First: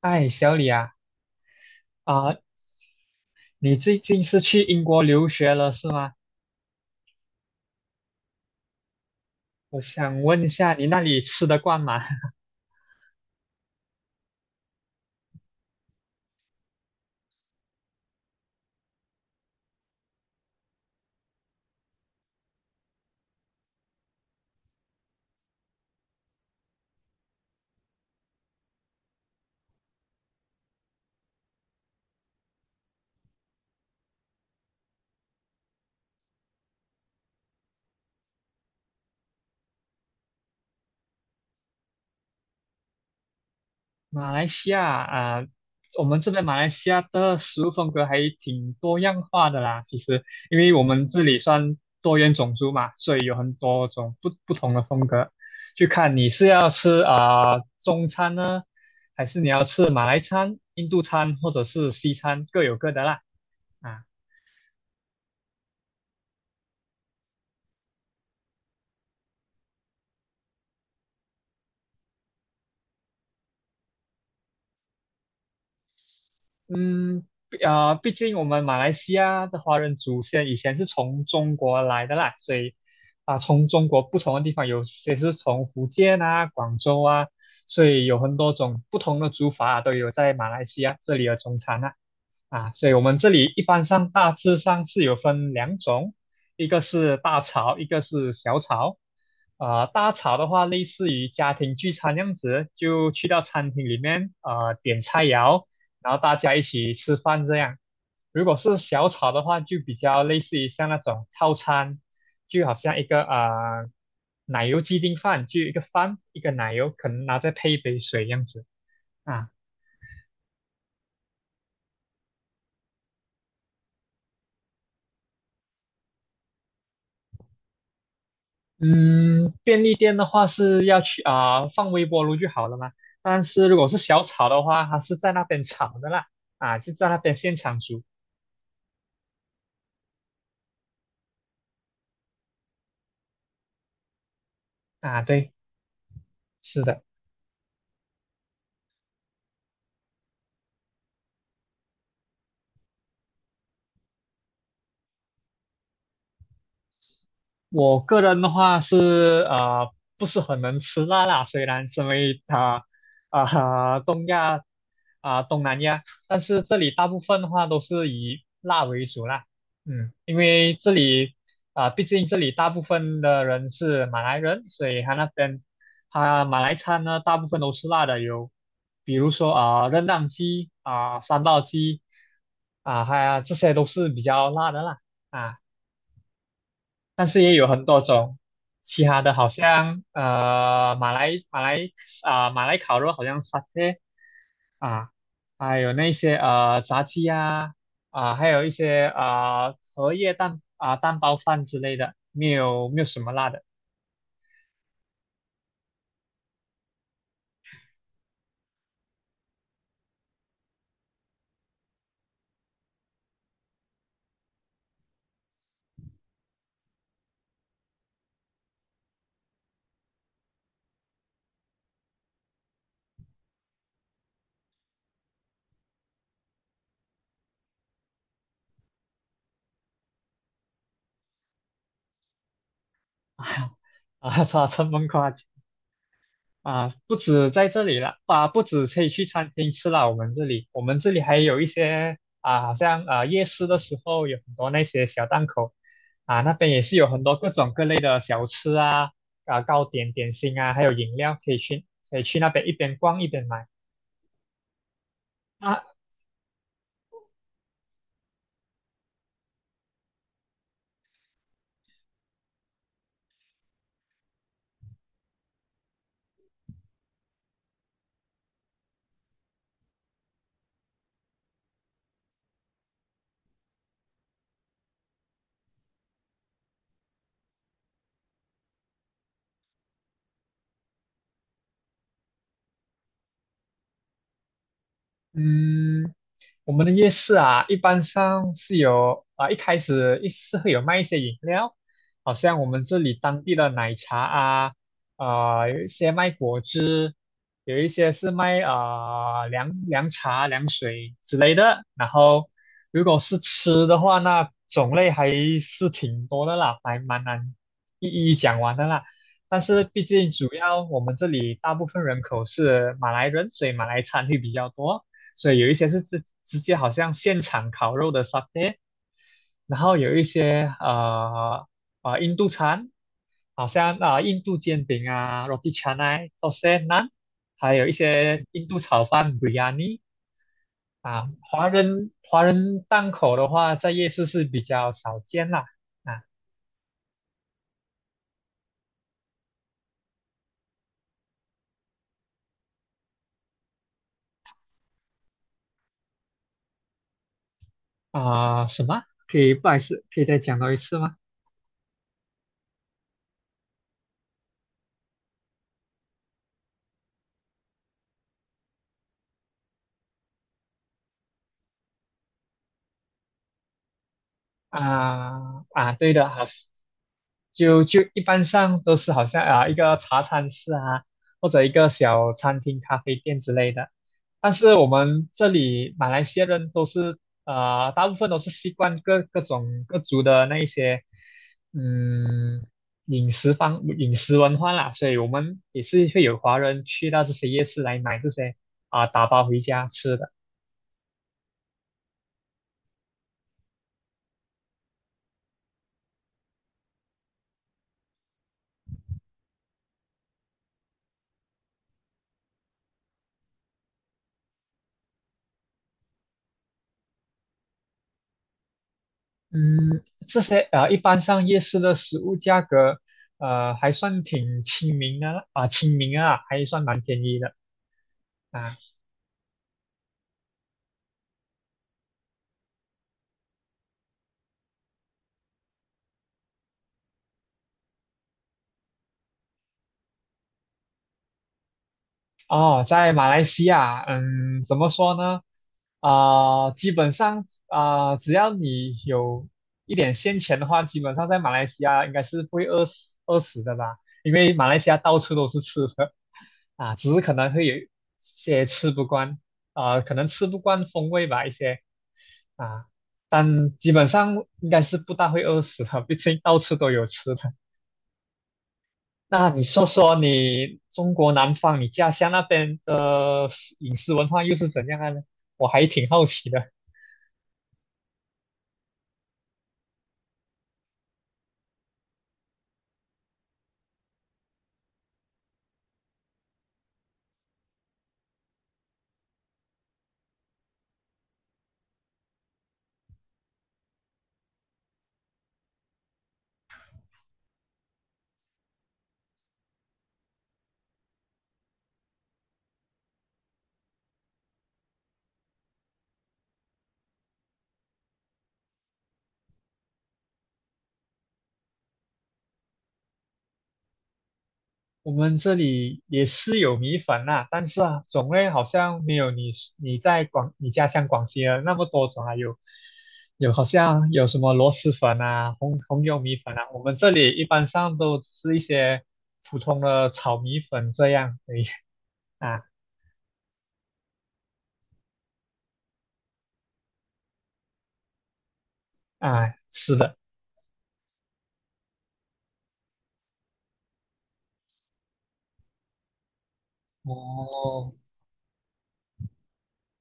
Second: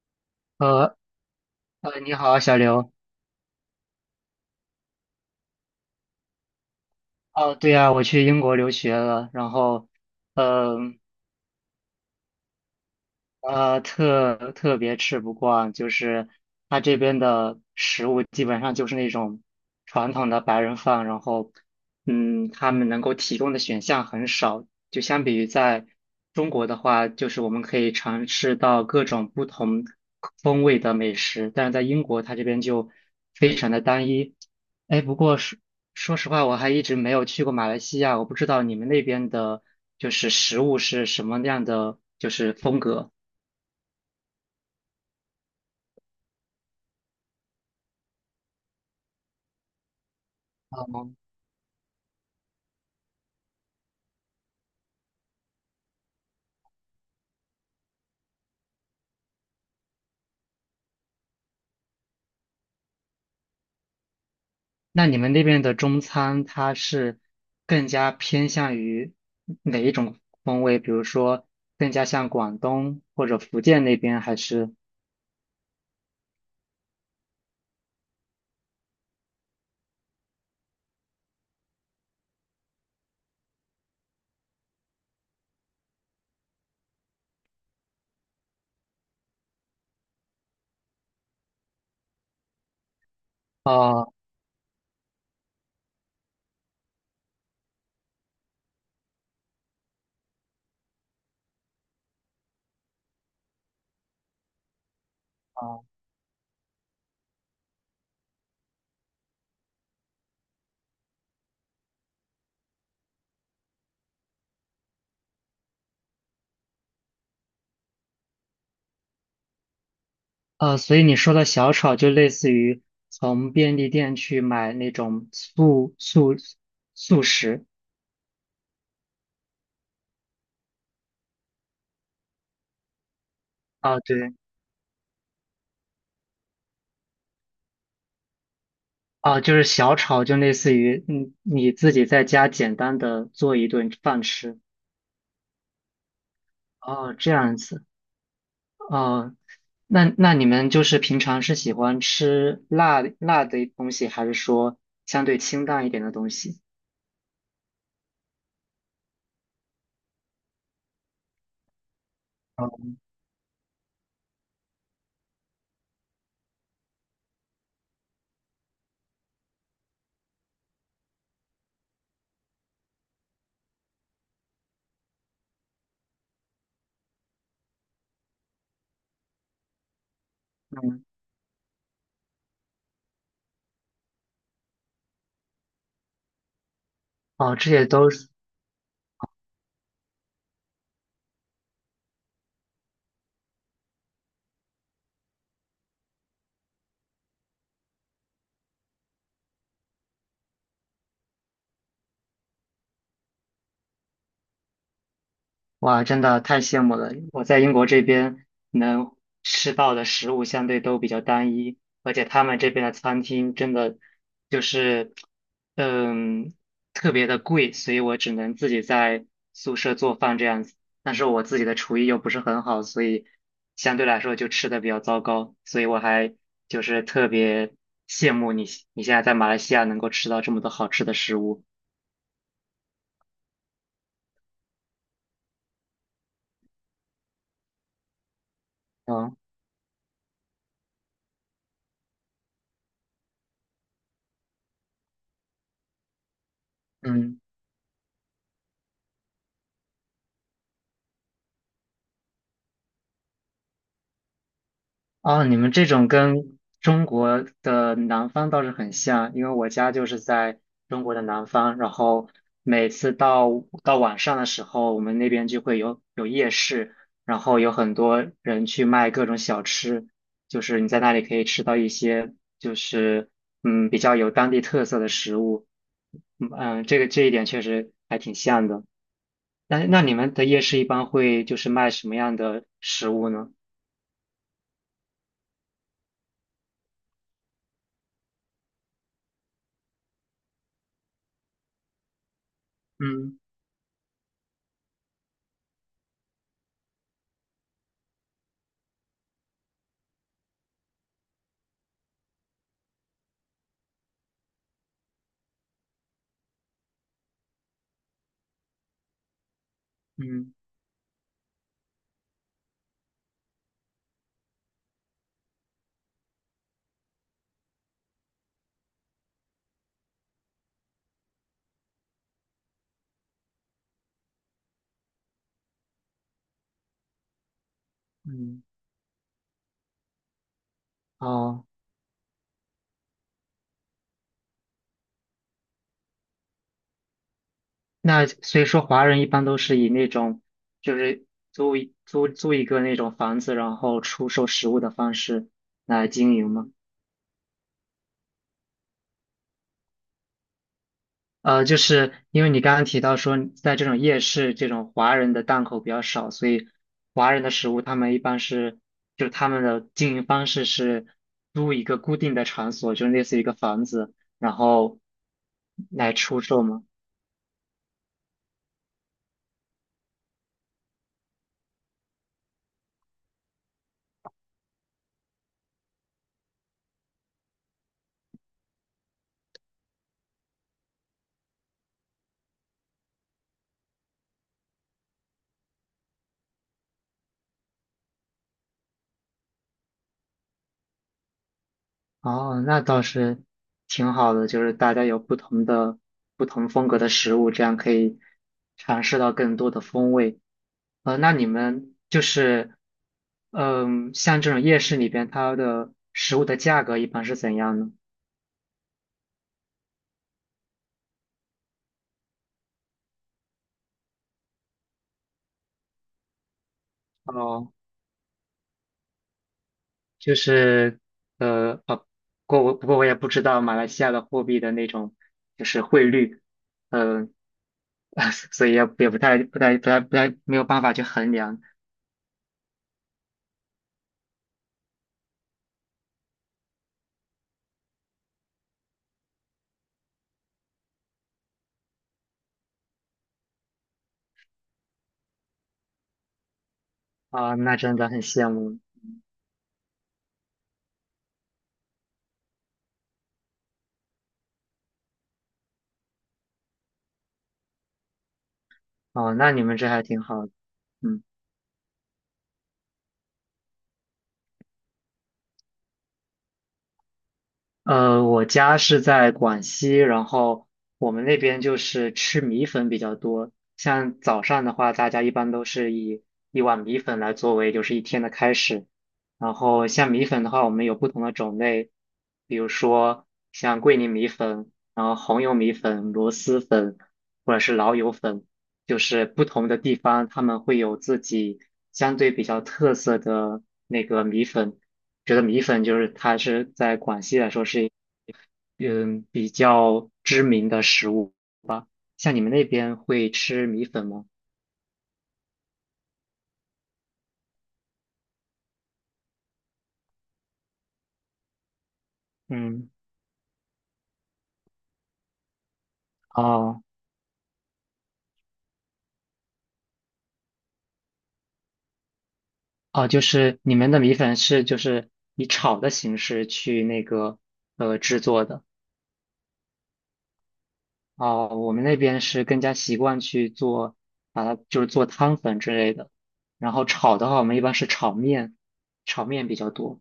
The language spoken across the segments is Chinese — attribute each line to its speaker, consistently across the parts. Speaker 1: 哎，小李啊，
Speaker 2: 呃你
Speaker 1: 啊、
Speaker 2: 好，小刘。
Speaker 1: 你最近是去英国留学了是吗？
Speaker 2: 哦，对呀，我去英国留学了，然
Speaker 1: 我
Speaker 2: 后，
Speaker 1: 想问一下，你
Speaker 2: 嗯、
Speaker 1: 那里吃得惯吗？
Speaker 2: 特别吃不惯，就是他这边的食物基本上就是那种传统的白人饭，然后，嗯，他们能够提供的选项很少，就相比于在中国的话，就是我们可以尝试到各种不同风味的美食，但是在英国，它这边就非常的单一。哎，不过说实话，我还一直没有去过马来西亚，我不知道你们那边的，就是食物是什么样的，就是风格。
Speaker 1: 马来西亚啊、我们这边马来西亚的食物风格还挺多样化的啦。其实，因为我们
Speaker 2: 哦，
Speaker 1: 这里算多元种族嘛，所以有很多种不同的风格。就看你是要吃中餐呢，还是你要吃马来餐、印度餐或者是西餐，各有各的啦。啊。
Speaker 2: 那你们那边的中餐，它是更加偏向于哪一种风味？比如说，更加像广东或者福建那边，还是？
Speaker 1: 嗯，毕竟我们马来西亚的华人祖先以前是从中国来的啦，所以从中国不同的地方，有些是从福建啊、广州啊，所以有很多种不同的煮法啊、都有在马来西亚这里的中餐啊。所以我们这里一般
Speaker 2: 哦
Speaker 1: 上大致上是有分两种，一个是大炒，一个是小炒。大炒的话，类似于家庭聚餐这样子，就去到餐厅里面，点菜肴，
Speaker 2: 哦
Speaker 1: 然后大家一起吃饭这样。如果是小炒的话，就比较类似于像那种套餐，就好像一个奶油鸡丁饭，就一个饭一个奶油，可能拿再配一杯水这样子啊。
Speaker 2: 所以你说的小炒就类似于从便利店去买那种速食
Speaker 1: 嗯，便利店的话是要去放微波炉就好了嘛。但是如果是
Speaker 2: 啊，
Speaker 1: 小
Speaker 2: 对
Speaker 1: 炒的话，它是在那边炒的啦，是在那边现场煮
Speaker 2: 啊，就是小炒就类似于嗯你自己在家简单的做一顿饭吃。
Speaker 1: 啊。对，是的。
Speaker 2: 哦，这样子。哦，那你们就是平常是喜欢吃辣辣的东西，还是说相对清淡一点的东西？
Speaker 1: 我个人的话是不是很能吃辣辣，虽然身为啊、东亚东南亚，但是这里大部分的话都是以辣为主啦。因为这里毕竟这里大部分的人是马来人，所以他那边他马来餐呢大部分都是辣的，有比如说r e 鸡
Speaker 2: 嗯，
Speaker 1: 啊、三道鸡啊，还有这些都是比较辣的啦。啊。但是也
Speaker 2: 哦，
Speaker 1: 有
Speaker 2: 这
Speaker 1: 很
Speaker 2: 些
Speaker 1: 多
Speaker 2: 都是。
Speaker 1: 种，其他的好像马来烤肉好像 satay 啊，还有那些炸鸡呀啊、还有一些啊、荷叶蛋啊、蛋包饭之类的，没有什么辣的，
Speaker 2: 哇，真的太羡慕了！我在英国这边能吃到的食物相对都比较单一，而且他们这边的餐厅真的就是，嗯，特别的贵，所以我只能自己在宿舍做饭这样子。但是我自己的厨艺又不是很好，所以相对来说就吃的比较糟糕。所以我还就是特别羡慕你，你现在在马来西亚能够吃到这么多好吃的食物。
Speaker 1: 啊，这么夸张啊，不止在这里了，不止可以去
Speaker 2: 嗯
Speaker 1: 餐厅吃了，我们这里还有一些啊，好像夜市的时候有很多那些小档口，那边也是有很多
Speaker 2: 嗯。
Speaker 1: 各种各类的小吃啊，糕点、点心啊，还有饮料可以去，可以去那边一边逛一边买
Speaker 2: 哦，你们
Speaker 1: 啊。
Speaker 2: 这种跟中国的南方倒是很像，因为我家就是在中国的南方，然后每次到晚上的时候，我们那边就会有夜市，然后有很多人去卖各种小吃，就是你在那里可以吃到一些就是嗯比较有当地特色的食物，嗯，嗯这一点确实还挺像的。那你们的夜市一般会就是卖什么样的食物呢？
Speaker 1: 嗯。我们的夜市啊，一般上是有一开始是会有卖一些饮料，好像我们这里
Speaker 2: 嗯
Speaker 1: 当地的奶茶啊，有一些卖果汁，有一些是卖凉茶、凉水之类的。然后如果是吃的话，那种类还是挺多的啦，还蛮难一一讲完的啦。但是毕竟主
Speaker 2: 嗯
Speaker 1: 要我们这里大部分人口是马来人，所以马来餐会比较多。所以有一些是直接好像现场烤肉的 satay，然后有一些印度餐，好像印度煎饼啊，roti c a n a d o s a n a 还有一些
Speaker 2: 嗯。
Speaker 1: 印度炒饭 biryani 啊，
Speaker 2: 哦，
Speaker 1: 华人档口的话，在夜市是比较少见啦啊。
Speaker 2: 那所以说华人一般都是以那种就是租一个那种房子，然后出售食物的方式来经营吗？
Speaker 1: 什么？不好意思，可以再讲到一次吗？
Speaker 2: 呃，就是因为你刚刚提到说，在这种夜市，这种华人的档口比较少，所以华人的食物他们一般是，就他们的经营方式是租一个固定的场所，就类似于一个房子，然后
Speaker 1: 对
Speaker 2: 来
Speaker 1: 的，好。
Speaker 2: 出售吗？
Speaker 1: 就一般上都是好像一个茶餐室啊，或者一个小餐厅、咖啡店之类的。但是我们这里马来西亚人都是大部分都是习惯各种各族的那一些嗯饮食文化啦，所以我们也是会有华人去到这些夜市来买这些打包回家吃的。
Speaker 2: 哦，那倒是挺好的，就是大家有不同的、不同风格的食物，这样可以尝试到更多的风味。呃，那你们就是，嗯，像这种夜市里边，它的食物的价格一般是怎样呢？
Speaker 1: 嗯，这些一般上夜市的食物价格，还算挺亲民的啦啊，亲民啊，还算蛮便宜的
Speaker 2: 哦，
Speaker 1: 啊。
Speaker 2: 就是，呃，哦，不过我也不知道马来西亚的货币的那种就是汇率，嗯、啊，所以也不太没有办法去衡量。
Speaker 1: 哦，在马来西亚，怎么说呢？基本上只要你有一点现钱的话，基本上在马来西亚应该是不会饿死的吧？因为马来西亚到处都是吃的啊，只是可能
Speaker 2: 啊，
Speaker 1: 会
Speaker 2: 那
Speaker 1: 有一
Speaker 2: 真的很羡
Speaker 1: 些
Speaker 2: 慕。
Speaker 1: 吃不惯可能吃不惯风味吧，一些啊，但基本上应该是不大会饿死的，毕竟到处都有吃的。
Speaker 2: 哦，
Speaker 1: 那
Speaker 2: 那你
Speaker 1: 你
Speaker 2: 们
Speaker 1: 说
Speaker 2: 这还
Speaker 1: 说
Speaker 2: 挺好的。
Speaker 1: 你中
Speaker 2: 嗯，
Speaker 1: 国南方，你家乡那边的饮食文化又是怎样的呢？我还挺好奇的。
Speaker 2: 呃，我家是在广西，然后我们那边就是吃米粉比较多。像早上的话，大家一般都是以一碗米粉来作为就是一天的开始。然后像米粉的话，我们有不同的种类，比如说像桂林米粉，然后红油米粉、螺蛳粉，或者是老友粉，就是不同的地方他们会有自己相对比较特色的那个米粉。觉得米粉就是它是在广西来说是嗯比较知名的食物。像你们那边会吃米粉吗？
Speaker 1: 我们这里也是有米粉呐、但是啊，种类好像没有你家乡广西啊那么多种啊，有
Speaker 2: 嗯，
Speaker 1: 有好像有什么螺蛳粉啊、红油米粉啊，
Speaker 2: 哦
Speaker 1: 我们这里一般上都吃一些普通的炒米粉这样而已啊
Speaker 2: 哦,就是你们的米粉是就是以炒的形式去那个呃制作的。
Speaker 1: 是的。
Speaker 2: 哦，我们那边是更加习惯去做，把它就是做汤粉之类的。然后炒的话，我们一般是
Speaker 1: 哦。
Speaker 2: 炒面，炒面比较多。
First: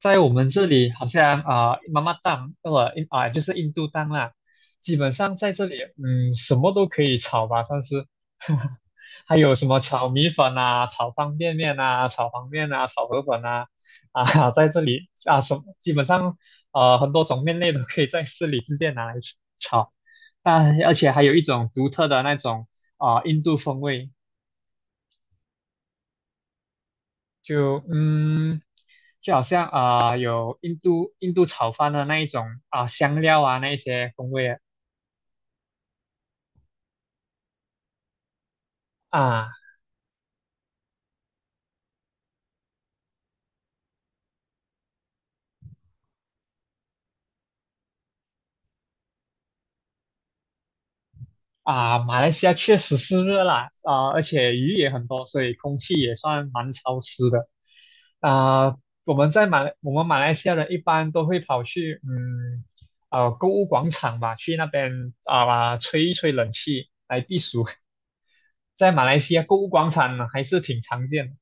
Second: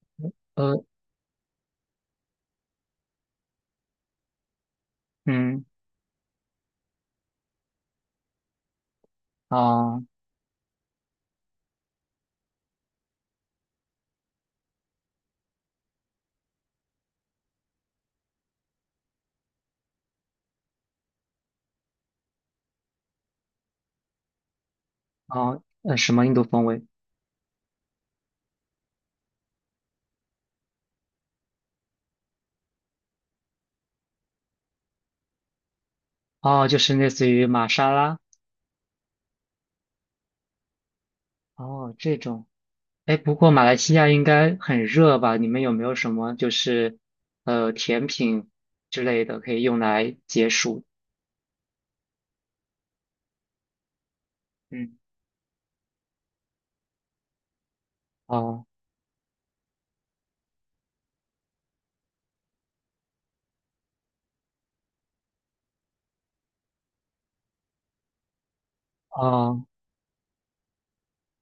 Speaker 1: 在我们这
Speaker 2: 呃，
Speaker 1: 里好像妈妈档呃印啊、就是印度档啦，基本上在这
Speaker 2: 嗯，
Speaker 1: 里什么都可以炒吧，算是，还有什么
Speaker 2: 啊、
Speaker 1: 炒米粉呐，炒方便面呐，炒黄面呐，炒河粉啊。在这里什么基本上很多种面类都可以在市里直接拿来炒，但而且还有一种独特的那种印度风味，
Speaker 2: 啊、呃，什么印度风味？
Speaker 1: 就就好像有印度炒饭的那一种啊、香料啊那一些风味
Speaker 2: 哦，就是类似于玛莎拉，
Speaker 1: 啊
Speaker 2: 哦，这种，哎，不过马来西亚应该很热吧？你们有没有什么就是呃甜品之类的可以用来解暑？
Speaker 1: 啊。马来西亚确实是热啦啊、而且鱼也
Speaker 2: 嗯，
Speaker 1: 很多，所以空气也算蛮潮湿的
Speaker 2: 哦
Speaker 1: 啊、我们马来西亚人一般都会跑去购物广场吧，去那边吹一吹冷气来避暑，在马来西亚购
Speaker 2: 哦,
Speaker 1: 物广场呢还是挺常见的。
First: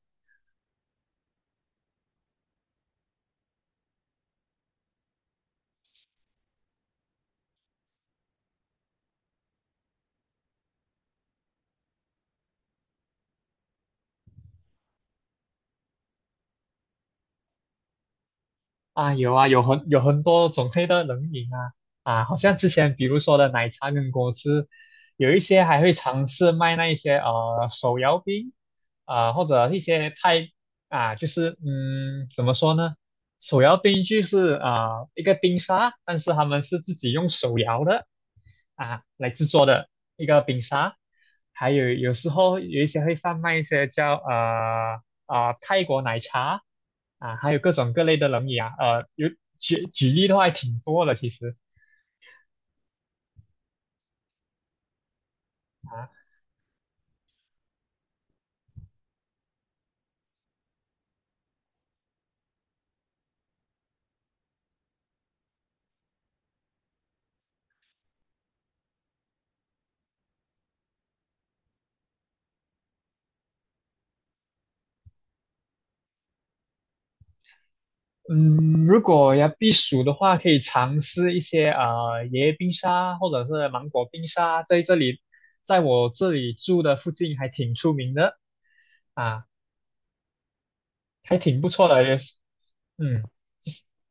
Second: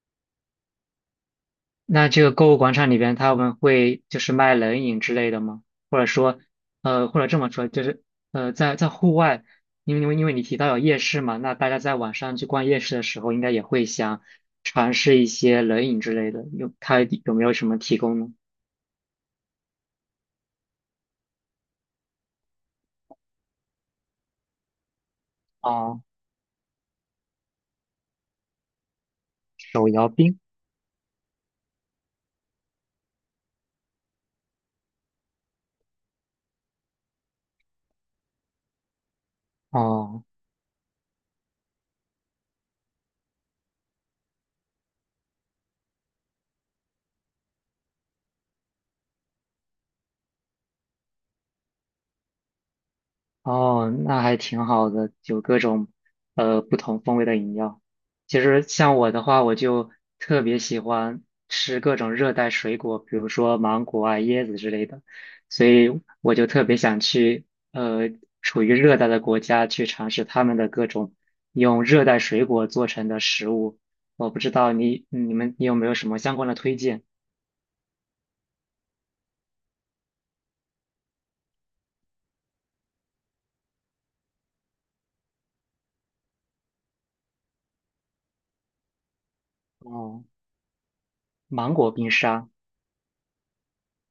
Speaker 2: 那这个购物广场里边他们会就是卖冷饮之类的吗？或者说，呃，或者这么说，就是呃，在在户外，因为你提到有夜市嘛，那大家在晚上去逛夜市的时候，应该也会想尝试一些冷饮之类的，它有没有什么提供呢？
Speaker 1: 啊，有啊，有很多种类的冷饮啊。好像之前比如说的奶茶跟果汁，有一些还会
Speaker 2: 哦，
Speaker 1: 尝试卖那一些手摇冰啊、或者一
Speaker 2: 手摇
Speaker 1: 些
Speaker 2: 冰，
Speaker 1: 太啊，就是怎么说呢，手摇冰就是一个冰沙，但是他们是自己用手摇的啊来制作的
Speaker 2: 哦
Speaker 1: 一个冰沙，还有时候有一些会贩卖一些叫泰国奶茶啊，还有各种各类的冷饮啊，呃有举举例的话还挺多的其实
Speaker 2: 哦,那还挺好的，有各种
Speaker 1: 啊。
Speaker 2: 呃不同风味的饮料。其实像我的话，我就特别喜欢吃各种热带水果，比如说芒果啊、椰子之类的，所以我就特别想去呃处于热带的国家去尝试他们的各种用热带水果做成的食物。我不知道你有没有什么相关的推荐？
Speaker 1: 嗯，如果要避暑的话，可以尝试一些椰冰沙或者是芒果冰沙，在这里，在我这里住的附近还挺出名的啊，
Speaker 2: 哦，
Speaker 1: 还挺不
Speaker 2: 芒
Speaker 1: 错
Speaker 2: 果
Speaker 1: 的，
Speaker 2: 冰
Speaker 1: 也是
Speaker 2: 沙。
Speaker 1: 嗯。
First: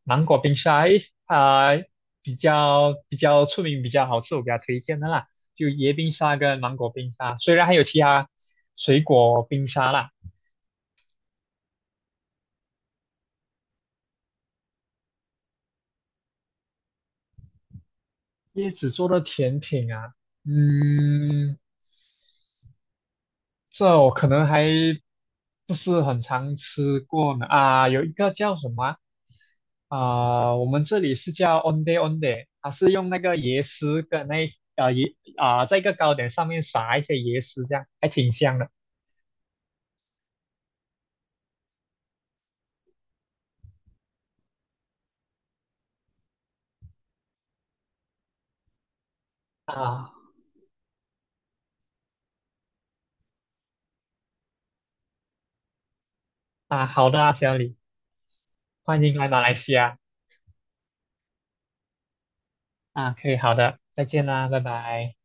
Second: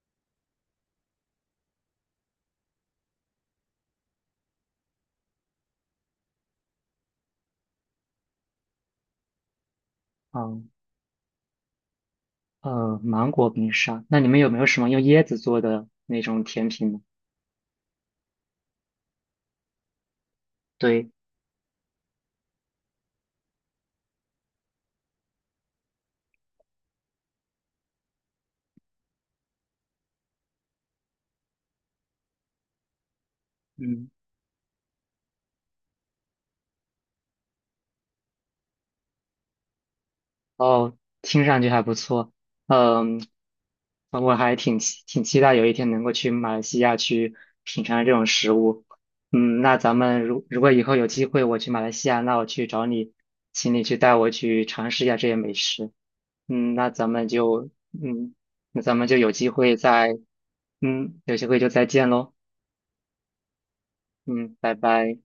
Speaker 1: 芒果冰沙，诶，啊、呃比较出名、比较好吃，我给他推荐的啦，就椰冰沙跟芒果冰沙。虽然还有其他水果冰沙啦，
Speaker 2: 嗯。呃，芒果冰沙，那你们有没有什么用椰子做的那种甜品呢？
Speaker 1: 椰子做的甜品啊，
Speaker 2: 对，
Speaker 1: 嗯，这我可能还不是很常吃过呢。啊，有一个叫什么啊、我们这里是叫 onde onde，它是用那个椰丝
Speaker 2: 嗯，
Speaker 1: 跟那一呃椰啊、在一个糕点上面撒一些椰丝，这样还挺香的
Speaker 2: 哦，听上去还不错，嗯，呃我还挺期待有一天能够去马来西亚去品尝这种食物。嗯，那咱
Speaker 1: 啊。
Speaker 2: 们如果以后有机会我去马来西亚，那我去找你，请你去带我去尝试一下这些美食。嗯，
Speaker 1: 啊，
Speaker 2: 那咱
Speaker 1: 好的
Speaker 2: 们
Speaker 1: 啊，小
Speaker 2: 就
Speaker 1: 李，
Speaker 2: 嗯，那咱
Speaker 1: 欢
Speaker 2: 们
Speaker 1: 迎
Speaker 2: 就
Speaker 1: 来
Speaker 2: 有
Speaker 1: 马
Speaker 2: 机
Speaker 1: 来西
Speaker 2: 会
Speaker 1: 亚
Speaker 2: 再嗯，有机会就再见喽。
Speaker 1: 啊。可以，好的，再见啦，
Speaker 2: 嗯，
Speaker 1: 拜
Speaker 2: 拜
Speaker 1: 拜。
Speaker 2: 拜。